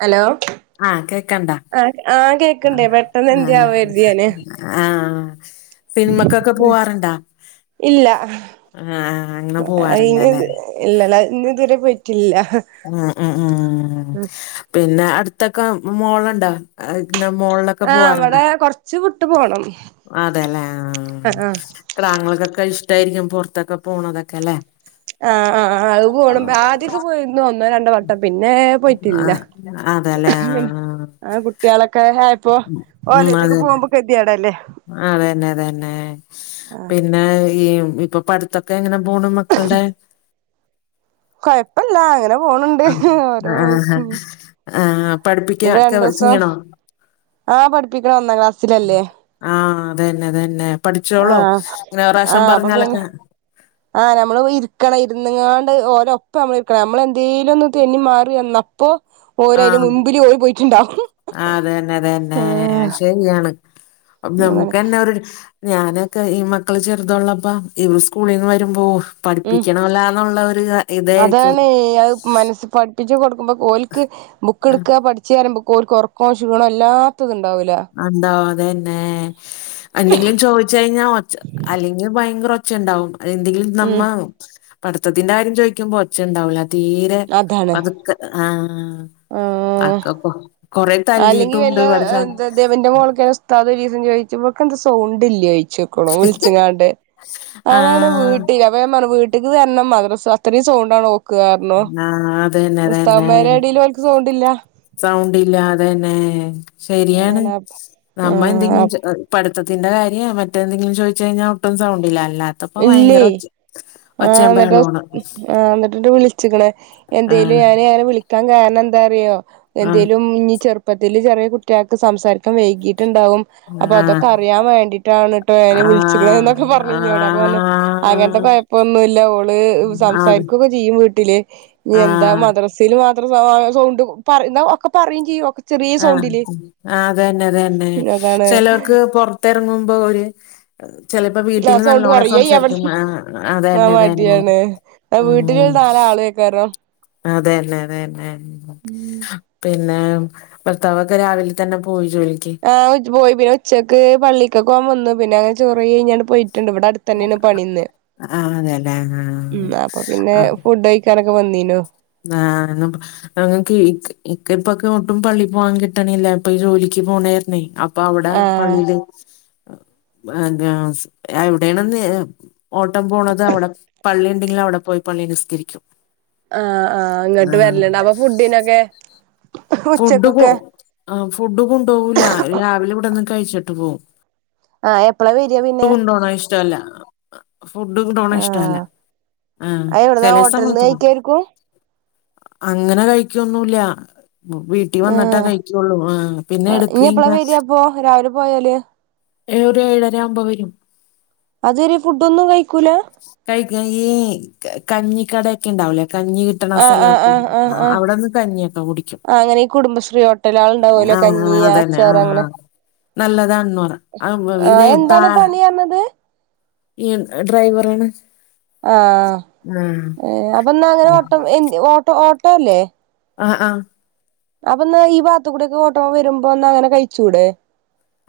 Hello ആഹ് കേക്ക്ണ്ടാ ആ ആ കേക്കണ്ടേ പെട്ടെന്ന് ആഹ് എന്ത്യാവോ കരുതി ഞാന് ആഹ് സിൻമക്കൊക്കെ പോവാറ്ണ്ടാ? ഇല്ല ആഹ് അങ്ങനെ പോവാറില്ലല്ലേ ഇല്ലല്ലാ ഇന്ന് ഇതുവരെ പോയിട്ടില്ല ആഹ് ആഹ് പിന്നെ അട്ത്തൊക്കെ മോള്ണ്ടോ? ഇങ്ങനെ മോളെ ആഹ് അങ്ങനെ കൊറച്ച് വിട്ട് പോണം അതേല്ലേ ആഹ് ക്ടാങ്ങൾക്കൊക്കെ ഇഷ്ട്ടായിരിക്കും പൊറത്തൊക്കെ പോണതൊക്കെ അല്ലെ? ആഹ് ആഹ് അത് പോണം ആദ്യൊക്കെ പോയിര്ന്ന് ഒന്നോ രണ്ടോ വട്ടം പിന്നെ പോയിട്ടില്ല അതേല്ലേ ആഹ് ആഹ് കുട്ടികളൊക്കെ അങ്ങനെ ആയപ്പൊ ഓലേറ്റൊക്കെ പോകുമ്പോ ഗതിയേടല്ലേ? ആഹ് അതെന്നെ അതെന്നെ പിന്നെ ഈ ഇപ്പൊ പടുത്തൊക്കെ എങ്ങനെ പോണ് മ മക്കൾടെ? കൊഴപ്പല്ല അങ്ങനെ പോണ് ണ്ട് ഓരോ ആഹ് ആഹ് വയിക്ക്ങ്ങ ആഹ് പഠിപ്പിക്ക ഒക്കെ ചെയ്യണോ? ആഹ് പഠിപ്പിക്കണം ഒന്നാം ക്ലാസ്സിലല്ലേ? ആഹ് അതന്നെ അതന്നെ പഠിച്ചോളോ ആഹ് ഇങ്ങനെ ഒരു പ്രാശ്യം ആഹ് അപ്പൊ പിന്നെ പറഞ്ഞാലൊക്കെ? ആഹ് നമ്മള് പോയി ഇരിക്കണം ഇരുന്ന്ങ്ങാണ്ട് ഓരൊപ്പം നമ്മള് ഇരിക്കണം നമ്മളെന്തേലും ഒന്ന് തെന്നി മാറി വന്നപ്പൊ ഓര് അയിന്റെ ആഹ് മുമ്പില് ഓര് പോയിട്ട്ണ്ടാവും. ആഹ് അത് തന്നെ അത് തന്നെ അഹ് ശരിയാണ് അപ്പൊ അതാണ് നമ്ക്കന്നെ ഒരു ഞാനൊക്കെ ഈ മക്കള് ചെറുതുള്ളപ്പാ ഇവര് സ്കൂളിന്ന് വരുമ്പോ പഠിപ്പിക്കണവല്ലോന്നുള്ള ഒരു ഇതായിരിക്കും. അതാണേ അത് മനസ്സ് പഠിപ്പിച്ച് കൊടുക്കുമ്പോക്കെ ഓൽക്ക് ആഹ് ബുക്ക്ട്ക്കാ പഠി ച്ചാ പറിയുമ്പോക്ക് ഓൽക്ക് ഒറക്കോ ക്ഷീണോ ഇല്ലാത്തത് ഇണ്ടാവൂല്ല. എന്തോവും അതന്നെ എന്തെങ്കിലും ചോയ്ച്ച് കഴിഞ്ഞാ ഒച്ച അല്ലെങ്കി ഭയങ്കര ഒച്ച ഒച്ചയിണ്ടാവും എന്തെങ്കിലും നമ്മ ഉം പഠിത്തത്തിന്റെ കാര്യം ചോദിക്കുമ്പോ ഒച്ചണ്ടാവില്ല തീരെ അതാണ് പതുക്കെ ആഹ് ആഹ് അതൊക്കെ ഇപ്പൊ കൊറേ തല്ലിയിട്ടുംണ്ട് പഠിച്ച ഇപ്പെന്റെ മോൾക്കെന്നെ ഉസ്താദ് ഒരീസം ചോയിച്ചു ഇവക്കെന്ത സൗണ്ട് ഇല്ലേ ചോയ്ച്ചു ഓളെ വിളിച്ച്ങ്ങാണ്ട് അതാണ് ആഹ് വീട്ടില അപ്പൊ ഞാൻ വീട്ടിക്ക് വരണം മദ്രസ്സ് അത്രയും സൗണ്ടാണ് ഓക്ക് പർഞ്ഞു ആഹ് അത് തന്നെ ഉസ്താദ്മാരെ എടയില് ഓൽക്ക് സൗണ്ടില്ല സൗണ്ടില്ലാ അതന്നെ ശരിയാണ് അതാണ് നമ്മ എന്തെങ്കിലും ആഹ് ചോ പഠിത്തത്തിന്റെ കാര്യം മറ്റെന്തെങ്കിലും ചോയ്ച്ചഴിഞ്ഞാൽ ഒട്ടും സൗണ്ടില്ല അല്ലാത്തപ്പോ ഇല്ലേ ഭയങ്കര ഒച്ച ആഹ് ഒച്ചേം ഇന്നെട്ട് ബഹളോണ്. ആഹ് ഇന്നെട്ടിണ്ട് വിളിച്ചിക്ക്ണ് എന്തേലും ആഹ് അല്ലേ അങ്ങനെ വിളി ക്കാൻ കാരണം എന്താ അറിയോ? ആഹ് എന്തേലും ചെറുപ്പത്തില് ചെറിയ കുട്ടികൾക്ക് സംസാരിക്കാൻ വൈകിയിട്ട്ണ്ടാവും അപ്പൊ ആഹ് അതൊക്കെ അറിയാൻ വേണ്ടിയിട്ടാണ് ട്ടോ ഞാൻ ഈ വിളിച്ച്ക്ക്ണെ ന്നൊക്കെ ആഹ് പറഞ്ഞിന്നോട് അപ്പൊ ഞാ പറഞ്ഞ് അങ്ങനത്തെ ആഹ് കൊഴപ്പൊന്നുല്ല ഓള് അത് സംസാരിക്കൊക്കെ ചെയ്യും വീട്ടില് ഇഞ് എന്താ ആഹ് മദ്രസില് മാത്രം സൗണ്ട് പറിയും ഇന്നാ ഒക്കെ പറയും ചെയ്യും ചെറിയ ആഹ് സൗണ്ടില് ആഹ് അതന്നെ അതന്നെ അതാണ് ചെലോര്ക്ക് പൊറത്തെറങ്ങുമ്പോ ഒര് ചെലപ്പോ ആ വീട്ടില് സൗണ്ട് നല്ലോണം കൊറയും അയ് എവട് സംസാരിക്കും ആ അതന്നെ അതന്നെ മടിയാണ് ആ ഉം വീട്ടിലോല് നാലാളും ഏയ്ക്കാരം അതന്നെ അത് തന്നെ പിന്നെ ഭർത്താവൊക്കെ രാവിലെ തന്നെ പോയോ ജോലിക്ക്? ആഹ് പോയി പിന്നെ ഉച്ചക്ക് പള്ളിക്കൊക്കെ പോവാൻ വന്നു പിന്നെ അത് കഴിഞ്ഞ ചോറ് വെയി കഴിഞ്ഞ് പോയിട്ട്ണ്ട് ഇവിടെ അടുത്തന്നെ തന്നെയാണ് പണിന്ന് ആഹ് അതെല്ലേ ഉം ആഹ് അപ്പൊ പിന്നെ ആഹ് ഫുഡ് കഴിക്കാനൊക്കെ വന്നീനു ആഹ് ഇന്ന് പ [unintelligible] ഇക്ക് ഇപ്പൊക്കെ ഒട്ടും പള്ളി പോവാൻ കിട്ടണില്ല ഇപ്പൊ ജോലിക്ക് പോണ കാരണേയ് അപ്പ് അപ്പ അവിടെ ആ പള്ളിയില് എന്താണ് എവിടെ ആണെന്നേ ഓട്ടം പോണത് അവിടെ പള്ളി ഉണ്ടെങ്കിൽ അവിടെ പോയി പള്ളിൽ നിസ്കരിക്കും. ആഹ് ആഹ് ഇങ്ങട്ട് വരല്ണ്ട് അപ്പൊ ഫുഡിനൊക്കെ. ഫുഡ് കൊ ഉച്ചക്കൊക്കെ ഫുഡ് കൊണ്ടോവൂല രാവിലെ ഇവിടെന്ന് കഴിച്ചിട്ട് പോവും. ആ എപ്പളാ വരിക ഫുഡ് പിന്നെ കൊണ്ടോണത് ഇഷ്ടല്ല. ഫുഡ് കൊണ്ടോണത് ആ ഇഷ്ടല്ല ആഹ് അത് എവിടുന്നാ ചെലേസം ഹോട്ടലിന്ന് [unintelligible] കഴിക്കായിരിക്കും അങ്ങനെ കഴിക്കൊന്നുല്ല വീ ട്ടി ആ വന്നിട്ടാ കഴിക്കുള്ളൂ ആഹ് പിന്നെ ഇനി എടുക്കും എപ്പളാ ഇങ്ങ വരിക അപ്പൊ രാവിലെ പോയാല് ഏഴ് ഏഴര ആവുമ്പോ വരും അതുവരെ ഫുഡ് ഒന്നും കഴിക്കൂല കഴിക്കണെങ്കി കഞ്ഞിക്കട ഒക്കെ ഉണ്ടാവൂലേ കഞ്ഞി കിട്ടണ ആ ആ സ്ഥലക്കെ ആ ആ ആഹ് ആ അവിടെന്ന് കഞ്ഞിയൊക്കെ കുടിക്കും ആ അങ്ങനെ ഈ കുടുംബശ്രീ ഹോട്ടലാൾ ഉണ്ടാവോലോ കഞ്ഞി ആച്ചാർ അങ്ങനെ നല്ലതാണന്നുപറ അത് ഇതേ പാ തന്നത് ഈ ഡ്രൈവറാണ് ആഹ് ആഹ് ഏഹ് അപ്പൊ എന്നാ ഇങ്ങളെ ഓട്ടം എന്ത്‌ ഓട്ടോ ഓട്ടോ ഇല്ലേ ആഹ് ആഹ് അപ്പൊ എന്നാ ഈ ഭാഗത്തുക്കൂടി ഒക്കെ ഓട്ടം വരുമ്പോന്നാ അങ്ങനെ കഴിച്ചൂടെ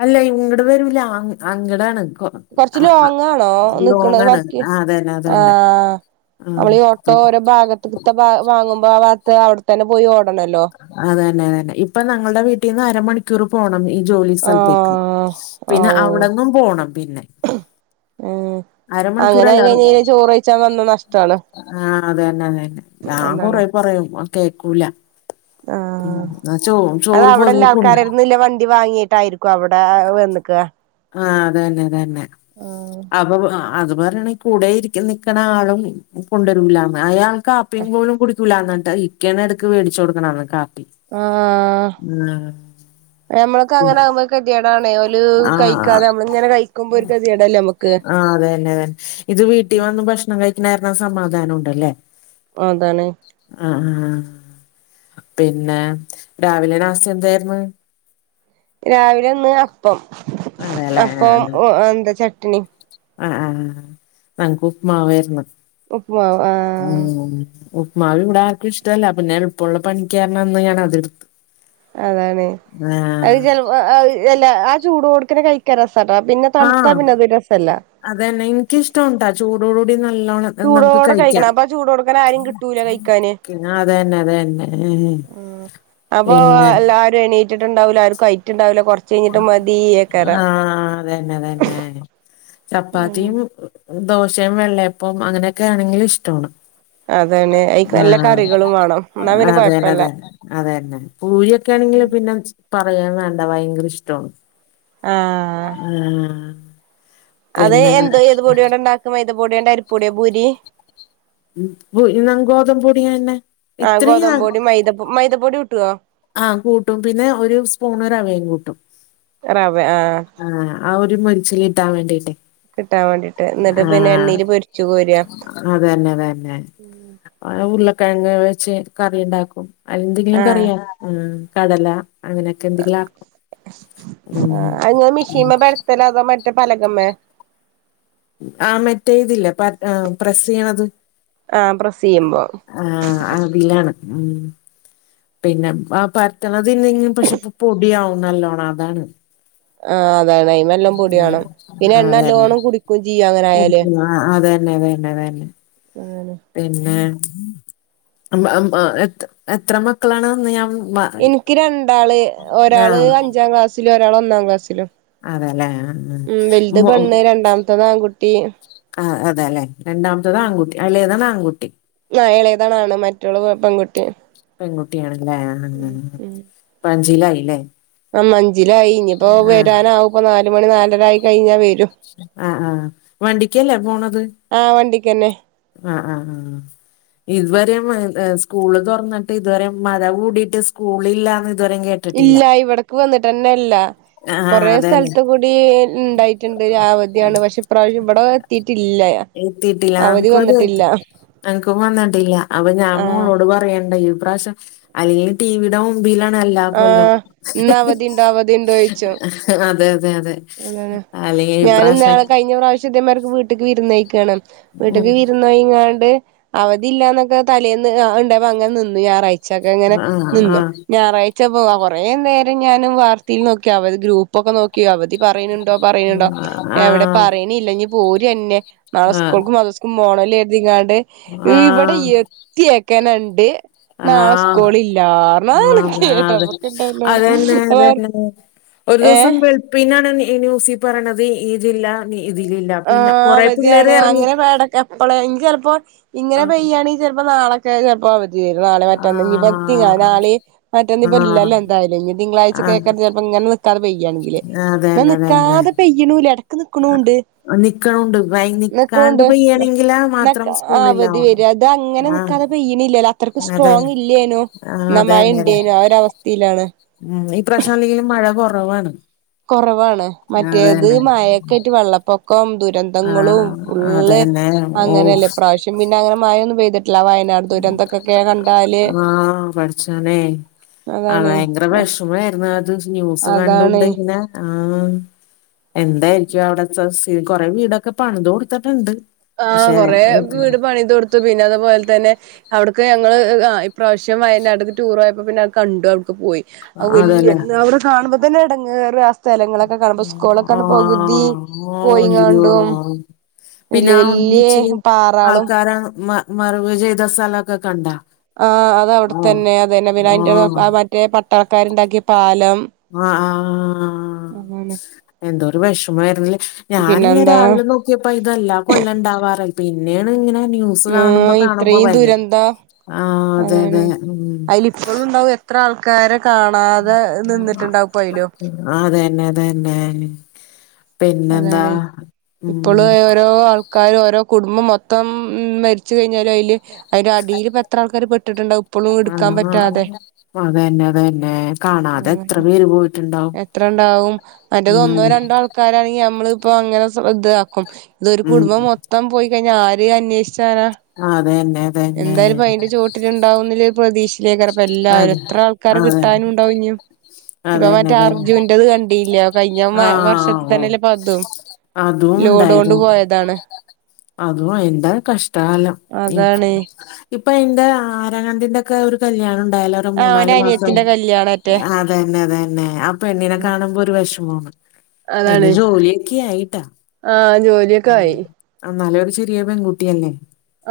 അല്ല ഇങ്ങട് വരൂല അങ്ങ അങ്ങടാണ് കൊ കൊറച്ച് ലോങ്ങാണോ നിക്കണ വർക്ക് ആഹ് അതന്നെ അതന്നെ ആഹ് ആഹ് നമ്മൾ ഈ ഓട്ടോ ഓരോ ഭാഗത്തുത്തെ വാങ്ങുമ്പോ ആ ഭാഗത്ത്‌ അവിടെത്തന്നെ പോയി ഓടണല്ലോ അതന്നെ അതന്നെ ഇപ്പൊ ഞങ്ങളുടെ വീട്ടീന്ന് അരമണി ക്കൂർ പോണം ഈ ജോലി ആ സ്ഥലത്തേക്ക് പിന്നെ അവിടെന്നും പോണം പിന്നെ ഏഹ് അങ്ങനെ അരമണിക്കൂറല്ല ആയി കഴിഞ്ഞ പിന്നേ ചോറ് കഴിച്ചാ വന്നാ നഷ്ടാണ് ആഹ് അതന്നെ അതന്നെ ഞാൻ അതാണ് കൊറെ പറയും കേക്കൂല ഉം ആഹ് ചോ അത് ചോറ് അവിടെള്ള പൊതിഞ്ഞ് കൊണ്ട ആൾക്കാരേന്നു ഇല്ല വണ്ടി വാങ്ങിയിട്ടായിരി ക്കും അവിടെ വന്നക്ക ആഹ് അതന്നെ അതന്നെ ആഹ് അപ്പൊ അത് പറയണെങ്കി കൂടെ ഇരിക്ക നിൽക്കണ ആളും കൊണ്ടുവരൂലന്ന് അയാൾ കാപ്പി പോലും കുടിക്കൂല എന്നിട്ട് ഇക്കേണ് എടക്ക് മേടിച്ചു കൊടുക്കണ കാപ്പി ആഹ് ഉം ഞമ്മൾക്ക് അങ്ങനെ ആകുമ്പേക്ക് കെതേടാണേ ഓല് ആഹ് കഴിക്കാതെ നമ്മള് ഇങ്ങനെ കഴിക്കുമ്പോ ഒരു കെതേടല്ലേ നമ്മക്ക് ആഹ് അതന്നെ അതന്നെ ഇത് വീട്ടിൽ വന്ന് ഭക്ഷണം കഴിക്കണ കാരണം സമാധാനം ഉണ്ടല്ലേ അതാണ് ആഹ് പിന്നെ രാവിലെ നാസ്ത എന്തായിരുന്നു രാവിലെ ഇന്ന് അപ്പം അതെല്ലേ അപ്പം ആഹ് എന്താ ചട്ട്ണി ആഹ് ആഹ് ഞങ്ങക്ക് ഉപ്പ്മാവാരുന്നു ഉപ്പ്മാവ് ആഹ് ഉം ഉപ്പ് മാവ് ഇവിടാർക്കും ഇഷ്ടല്ല പിന്നെ എളുപ്പള്ള പണിക്ക് കാരണം ഇന്ന് ഞാൻ അതെടുത്ത് അതാണ് അത് ആഹ് ചെൽ എല്ലാ ആഹ് ചൂടോടുക്കനെ കഴി ക്കാൻ രസട്ടാ പിന്നെ തണുത്ത പിന്നതൊരു രസല്ല അത് തന്നെ എനിക്കിഷ്ട്ടാണുട്ടോ ചൂടോട് കൂടി നല്ലോണം നമുക്ക് കഴിക്കാം അങ്ങന ആരേം കിട്ടൂല കഴിക്കാന് പിന്നെ അതന്നെ അതന്നെ ഉ അപ്പൊ പിന്നെ എല്ലാരും എണീറ്റിട്ടുണ്ടാവൂല്ല ആർക്കും ഐറ്റുണ്ടാവില്ല കൊറച്ച് കഴിഞ്ഞിട്ട് മതിയേക്കാരം ആഹ് അതന്നെ അതന്നെ ചപ്പാത്തിയും ദോശയും വെള്ളയപ്പം അങ്ങനെയൊക്കെ ആണെങ്കിലും ഇഷ്ടാണ് അതാണ് അയിക്ക് നല്ല ആഹ് കറികളും വേണം എന്നാ പിന്നെ അതെന്നെ കൊഴപ്പല്ല അതെ അതെന്നെ പൂരിയൊക്കെ ആണെങ്കിൽ പിന്നെ പറയാൻ വേണ്ട ഭയങ്കര ഇഷ്ടാണ് ആഹ് ഉം അത് എന്ത് ഏത് പൊടിയോണ്ട് ഉണ്ടാക്കും മൈത പൊടിയോണ്ടോ അരിപ്പൊടിയോ പൂരി ഉ ഗോതമ്പപൊടിയന്നെ ഇത്രയും ന മൈതപൊടി കുട്ടുവോ ആഹ് കൂട്ടും പിന്നെ ഒരു സ്പൂൺ റവയും കൂട്ടും റവ ആഹ് ആഹ് ആ ഒരു മൊരിച്ചിൽ കിട്ടാൻ വേണ്ടിയിട്ടേ കിട്ടാൻ വേണ്ടിട്ട് എന്നിട്ട് പിന്നെ എണ്ണീല് പൊരിച്ചു കോരാ അതന്നെ അതന്നെ ഉരുളക്കിഴങ്ങ് വെച്ച് കറി ഇണ്ടാക്കും എന്തെങ്കിലും ആഹ് കറിയ ഉം കടല അങ്ങനെയൊക്കെ എന്തെങ്കിലും ആക്കും ഉംമ് ആഹ് അത്ങ്ങള് ഉംമ് മിഷീമേ [unintelligible] മറ്റേ പലകമ്മേ ആഹ് മറ്റേ ഇതില്ലേ പ പ്രസ് എയ്യണത് ആഹ് പ്രസ് എയ്യുമ്പോ ആഹാ അതിലാണ് ഉംമ് പിന്നെ ആ പരത്തണതില്ലെങ്കി പക്ഷെ പൊ പൊടിയവും നല്ലോണം അതാണ് ആഹ് അതാണ് അതിന് നല്ലോണം പൊടി വേണം ആഹ് പിന്നെ എണ്ണ നല്ലോണ്ണം കുടിക്കും ചെയ്യും അങ്ങനെ ആയാല് ആഹ അതന്നെ തെന്നെ തെന്നെ അതെലെ [unintelligible] പിന്നെ അം അം ആഹ് എത് എത്ര മക്കളാണ് അന്ന് ഞാൻ മ ഇൻക്ക് രണ്ടാള് ഒരാള് അഞ്ചാം ക്ലാസ്സിലും ഒരാള് ഒന്നാം ക്ലാസ്സിലും അതെല്ലേ ഉം വലുത് പേണ്ണ് രണ്ടാമത്തെത് ആൺകുട്ടി കാ അതെല്ലെ രണ്ടാമത്തത് ആൺകുട്ടി എളെതാണ് ആൺകുട്ടി ആ എളെതാണ് ആണ് മറ്റോള് പെൺകുട്ടി പെൺകുട്ടി ആണല്ലേ ഉം ഇപ്പ അഞ്ചിലായില്ലേ അം അഞ്ചില് ആയി ഇനി ഇപ്പോ വരാനാവും ഇപ്പ നാല് മണി നാലരായി കഴിഞ്ഞാൽ വരും ആ ആഹ് വണ്ടിക്കല്ലേ പോണത് ആഹ് വണ്ടിക്കെന്നെ ആ ഹ ആഹ് ഇതുവരെം ഏ സ്കൂള് തുറന്നിട്ട് ഇതുവരെം മഴ കൂടീട്ട് സ്കൂള് ഇല്ലാന്ന് ഇതുവരെം കേട് ഇല്ല ഇവടക്ക് വന്നിട്ട്ന്നെല്ല ആഹ് കൊറെ അതന്നെ സ്ഥലത്ത് കൂടി ഇണ്ടായിട്ട്ണ്ട് അവധിയാണ് പക്ഷെ ഇപ്രാവശ്യം ഇമ്പടെ എത്തിയിട്ടില്ല എത്തീട്ടില്ല അവധി ആഹ് വന്നിട്ടില്ല [unintelligible] അൻക്കും വന്നിട്ടില്ല അപ്പോ ഞാൻ ആ മോളോട് പറയേണ്ടായി ഇപ്രാവശ്യം അല്ലെങ്കി ടിവിടെ മുമ്പിലാണ് എല്ലാ ആ കൊല്ലോം ഇന്ന് അവധിയുണ്ടോ അതെ അതെ അതെ എന്താണ് അല്ലെങ്കിൽ ഈ ഞാൻ പ്രാവശ്യം ഇന്നാള് കഴിഞ്ഞ പ്രാവ ശ്യം ഇതെമാരി വീട്ട്ക്ക് വിരുന്നേക്കണ് ഉം വീട്ട്ക്ക് വിരുന്നോയിങ്ങാണ്ട് അവധില്ലന്നൊക്കെ തലേന്ന് ഇണ്ടായിപ്പോ അങ്ങനെ നിന്നു ഞായറാഴ്ച്ചൊക്കെ അങ്ങനെ ആഹ് നിന്നു ആഹ് ഞായറായ് ച്ചപ്പോവാ കൊറേ നേരം ഞാനും വാർത്തയിൽ നോക്കി അവ ഗ്രൂപ്പ് ഒക്കെ നോക്കി അവധി പറയ്നുണ്ടോ പറയ്നുണ്ടോ എവടെ ആഹ് പറയണില്ല ഇനി പോരെന്നെ നാളെ സ്കൂൾക്കും മദ്രസ് പോണോലെ എന്നിങ്ങാണ്ട് ആഹ് ഇവടെ ആഹ് എത്തിയേക്കാന്ണ്ട് ആഹ് നാളെ സ്കൂള് ഇല്ലർന്നു അത് ആണ്ട് ആഹ് അതെ അതെ കേട്ടപ്പൊക്കെ ഇണ്ടല്ലോ അതന്നെ അതന്നെ ഒരു ദിവസം വെള്ളുപ്പിന്നാണ് ഈ ന്യൂസി പറയണത് ഈ ജില്ല ഇതിലില്ല പിന്നെ ആഹ് കൊറെ പിള്ളേര് അവധിയാണ് ഇറങ്ങി അങ്ങനെട എപ്പളെ ഇനി ചിലപ്പോ ഇങ്ങനെ ആഹ് പെയ്യാണ് ഇനി ചെലപ്പോ നാളൊക്കെ ചെലപ്പോ അവധി തരും നാളെ മറ്റന്ന് ഇനിപ്പ തിങ്ക ആഹ് നാളെം മറ്റേന്നിപ്പ ആഹ് ഇല്ലല്ലേ എന്തായാലും ഇനി തിങ്കളാഴ്ച ആഹ് കേൾക്കാ ചെപ്പോ ഇങ്ങനെ നിക്കാത പെയി യണെങ്കില് എന്ന അതന്നെ അതന്നെ നിക്കാതെ പെയ്യണുല്ല എടക്ക് നിക്കണുണ്ട് നിക്കണുണ്ട് വൈ നിക്ക്ണ് നിക്കാണ്ട് ഇണ്ട് പെയ്യണെങ്കിലാ ന മാത്രം അവധി സ്കൂളിലാവണം വര്യാ അത് അങ്ങനെ ആഹ് നിക്കാതെ പെയ്യണില്ലല്ലാ അത്രയ്ക്ക് അതന്നെ സ്ട്രോങ് ഇല്ലേനോ ആഹ് എന്ന മഴ അതന്നെ അതെ ഇണ്ടേനോ ആ ഒരു അവസ്ഥയിലാണ് ഉം ഈ പ്രവശ്യം അല്ലെങ്കിലും മഴ കൊറവാണ് കൊറവാണ് മറ്റേത് മയൊക്കെ ആയിട്ട് വെള്ളപ്പൊക്കം ദുര് രന്തങ്ങളും ആഹ് ഫുള്ള് അതന്നെ അങ്ങനെയല്ലേ ഓഫ് ഇപ്രാവശ്യം പിന്നെ അങ്ങനെ മഴയൊന്നും പെയ്ത് ല്ലാ, വയനാട് ദൂരന്തൊക്കെക്കെ കണ്ടാല് ആഹ് അതാണേ അത്ര വിഷമായിരുന്നു അത് ന്യൂസ് അതാണ് കണ്ടോണ്ട് ഇങ്ങനെ ആഹ് എന്തായിരിക്കും അവിടെ കൊറെ വീടൊക്കെ പണിതു കൊടുത്തിട്ടുണ്ട് ആഹ് പക്ഷെ കൊറേ ഇത് വീട് പണിത് കൊടുത്തു പിന്നെ അതുപോലെ തന്നെ അവിടുക്ക് ഞങ്ങള് ഇ പ്രാവശ്യം വയനാട്ക്ക് ടൂറോയപ്പോ പിന്നെ കണ്ടു അവിടെക്ക് പോയി അ വല്യ അതല്ലേ അവിടെ കാണുമ്പോ തന്നെ എടങ്ങേറ് സ്ഥലങ്ങളൊക്കെ കാണുമ്പോ സ്കൂളൊക്കൊണ്ട് പകുതി ആഹ് അയ്യോ പോയിങ്ങാണ്ടും വല്യ വല്യ പാറാളും കാരണം മ മറവ് ചെയ്ത സ്ഥലൊക്കെ കണ്ടാ ആ അത് ആഹ് അവിടെത്തന്നെ അതന്നെ പിന്നെ അന്റെ ആഹ് മറ്റേ പട്ടാളക്കാരുണ്ടാക്കിയ പാലം ആ ആഹ് അതാണ് എന്തോരു വിഷമമായിരുന്നല്ലേ ഞാനിങ്ങനെ പിന്നെന്താ രാവിലെ നോക്കിയപ്പോ ഇതെല്ലാ കൊല്ലം ഉണ്ടാവാറ് പിന്നേണ് ഇങ്ങനെ ന്യൂസ് കാണുമ്പോ ഉം കാണുമ്പോ ഇത്രയും ഭയങ്കര ദുരന്തം ആഹ് അതെ അതാണ് അതെ ഉം അതില ഇപ്പോഴുണ്ടാവും എത്ര ആൾക്കാരെ കാണ കാണാതെ നിന്നിട്ടുണ്ടാവും പ്പയ്ലും ആ അതന്നെ അതന്നെ പിന്നെന്താ അതാണ് ഉം കാരും ഓരോ കുടുംബം മൊത്തം മരിച്ച് കഴിഞ്ഞാല് അതില് അതിന്റെ അടിയില് ഇപ്പം എത്ര ആൾക്കാര് പെട്ടിട്ടുണ്ടാവും ഇപ്പളും ഇ അല്ല, ടുക്കാൻ പറ്റാതെ അതന്നെ അതന്നെ കാണാതെ എത്ര ആഹ് പേര് പോയിട്ടുണ്ടാവും എത്ര ഉണ്ടാവും മറ്റത് ഒന്നോ ഉം രണ്ടോ ആൾക്ക ക്കാരാണെങ്കിൽ നമ്മള് ഇപ്പോ അങ്ങനെ ശ്രദ്ധതാക്കും ഇത് ഒരു ഉം കുടുംബം മൊത്തം പോയി കഴിഞ്ഞാ ആരെ അന്വേഷി ചാനാ അതന്നെ അതന്നെ എന്തായാലുപ്പം അയിന്റെ ചോട്ടില് ഉണ്ടാവുന്നില്ലെ ഒരു പ്രതീക്ഷ ഷെക്കാരപ്പെല്ലാവരും അതെ എത്ര ആൾക്കാരെ അതെ കിട്ടാനും ഉണ്ടാവും ഇഞ്ഞു ഇപ്പൊ അതന്നെ മറ്റേ അതന്നെ അർജുന്റെത് കണ്ടില്ലോ കഴിഞ്ഞ വർഷ ആഹ് ഓഹ് തന്നല്ലെ പതും അതും ലോഡ് കൊണ്ട് ഉണ്ടായിരുന്നു പോയതാണ് അതും അയിന്റൊ കഷ്ടകാലം ഉം അതാണ് ഇപ്പൊ അതിന്റെ ആരാങ്ങണ്ടിന്റൊക്കെ ഒരു കല്യാണം ഉണ്ടായല്ലൊ ഒരു ആഹ് ഓന്റെ മൂന്നാല് മാസം അനിയത്തിന്റെ കല്യാണറ്റെ ആഹ് തന്നെ തന്നെ ആഹ് പെണ്ണിനെ കാണുമ്പോ ഒരു വിഷമാണ് അതിന് അതാണ് ജോലിയൊക്കെ ആയിട്ടാ ആഹ് ജോലിയൊക്കെ ആയി ആഹ് എന്നാലും ഒരു ചെറിയ പെൺകുട്ടിയല്ലേ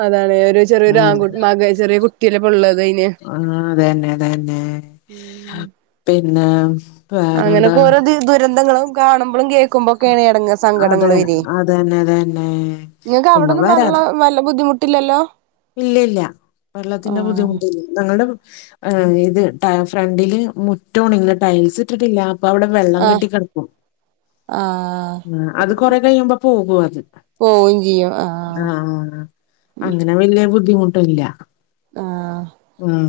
അതാണ് ഒരു ചെറിയൊരു ഉം ആൺ മക ചെറിയ കുട്ടിയല്ലെ ഇപ്പൊ ഉള്ളത് അതിന് ആഹ് അതന്നെ അതന്നെ പിന്നെ അങ്ങനെ വേറെന്താ കൊറെ ദുരന്തങ്ങളും കാണുമ്പോഴും കേൾക്കുമ്പൊക്കേണ് അതെ അതന്നെ അതന്നെ നിങ്ങൾക്ക് ഒന്നും അവിടൊന്നും വെള്ള വരാത്ത വല്ല ബുദ്ധിമുട്ടില്ലല്ലോ ഇല്ല ഇല്ല വെള്ളത്തിന്റെ ആഹ് ബുദ്ധിമുട്ടില്ല ഞങടെ ഇത് ഫ്രണ്ടില് മുറ്റാണ് ഇങ്ങനെ ടയിൽസ് ഇട്ടിട്ടില്ല അപ്പൊ അവിടെ വെള്ളം ആഹ് കെട്ടി കെടക്കും ആഹ് ആഹ് അത് കൊറേ കയ്യുമ്പോ പോകും അത് പോവും ചെയ്യും ആഹ് ആഹ് അങ്ങനെ വലിയ ബുദ്ധിമുട്ടില്ല ആഹ്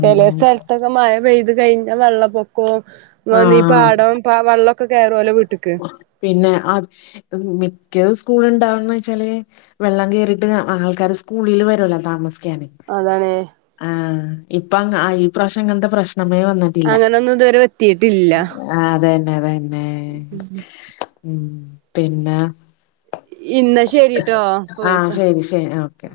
ചെലേ സ്ഥലത്തൊക്കെ മഴ പെയ്ത് കഴിഞ്ഞാ വെള്ളപ്പൊക്കവും ഈ ആഹ് പാടോം ആ വെള്ളൊക്കെ കയറൊല്ലോ വീട്ടിക്ക് പിന്നെ അത് മിക്ക സ്കൂളും ഇണ്ടാവന്ന് വെച്ചാല് വെള്ളം കേറിട്ട് ആൾക്കാര് സ്കൂളില് വരുല്ലോ താമസിക്കാന് അതാണെ ആഹ് ഇപ്പം ഈ പ്രാവശ്യം അങ്ങനത്തെ പ്രശ്നമേ വന്നിട്ട് അങ്ങനൊന്നും ഇതുവരെ എത്തിയിട്ടില്ല ആഹ് അത് തന്നെ അതന്നെ ഉം പിന്നെ ഇന്നാ ശരിട്ടോ ഇപ്പൊ ആഹ് വിളിക്കാ ശെരി ശെ ഓക്കെ.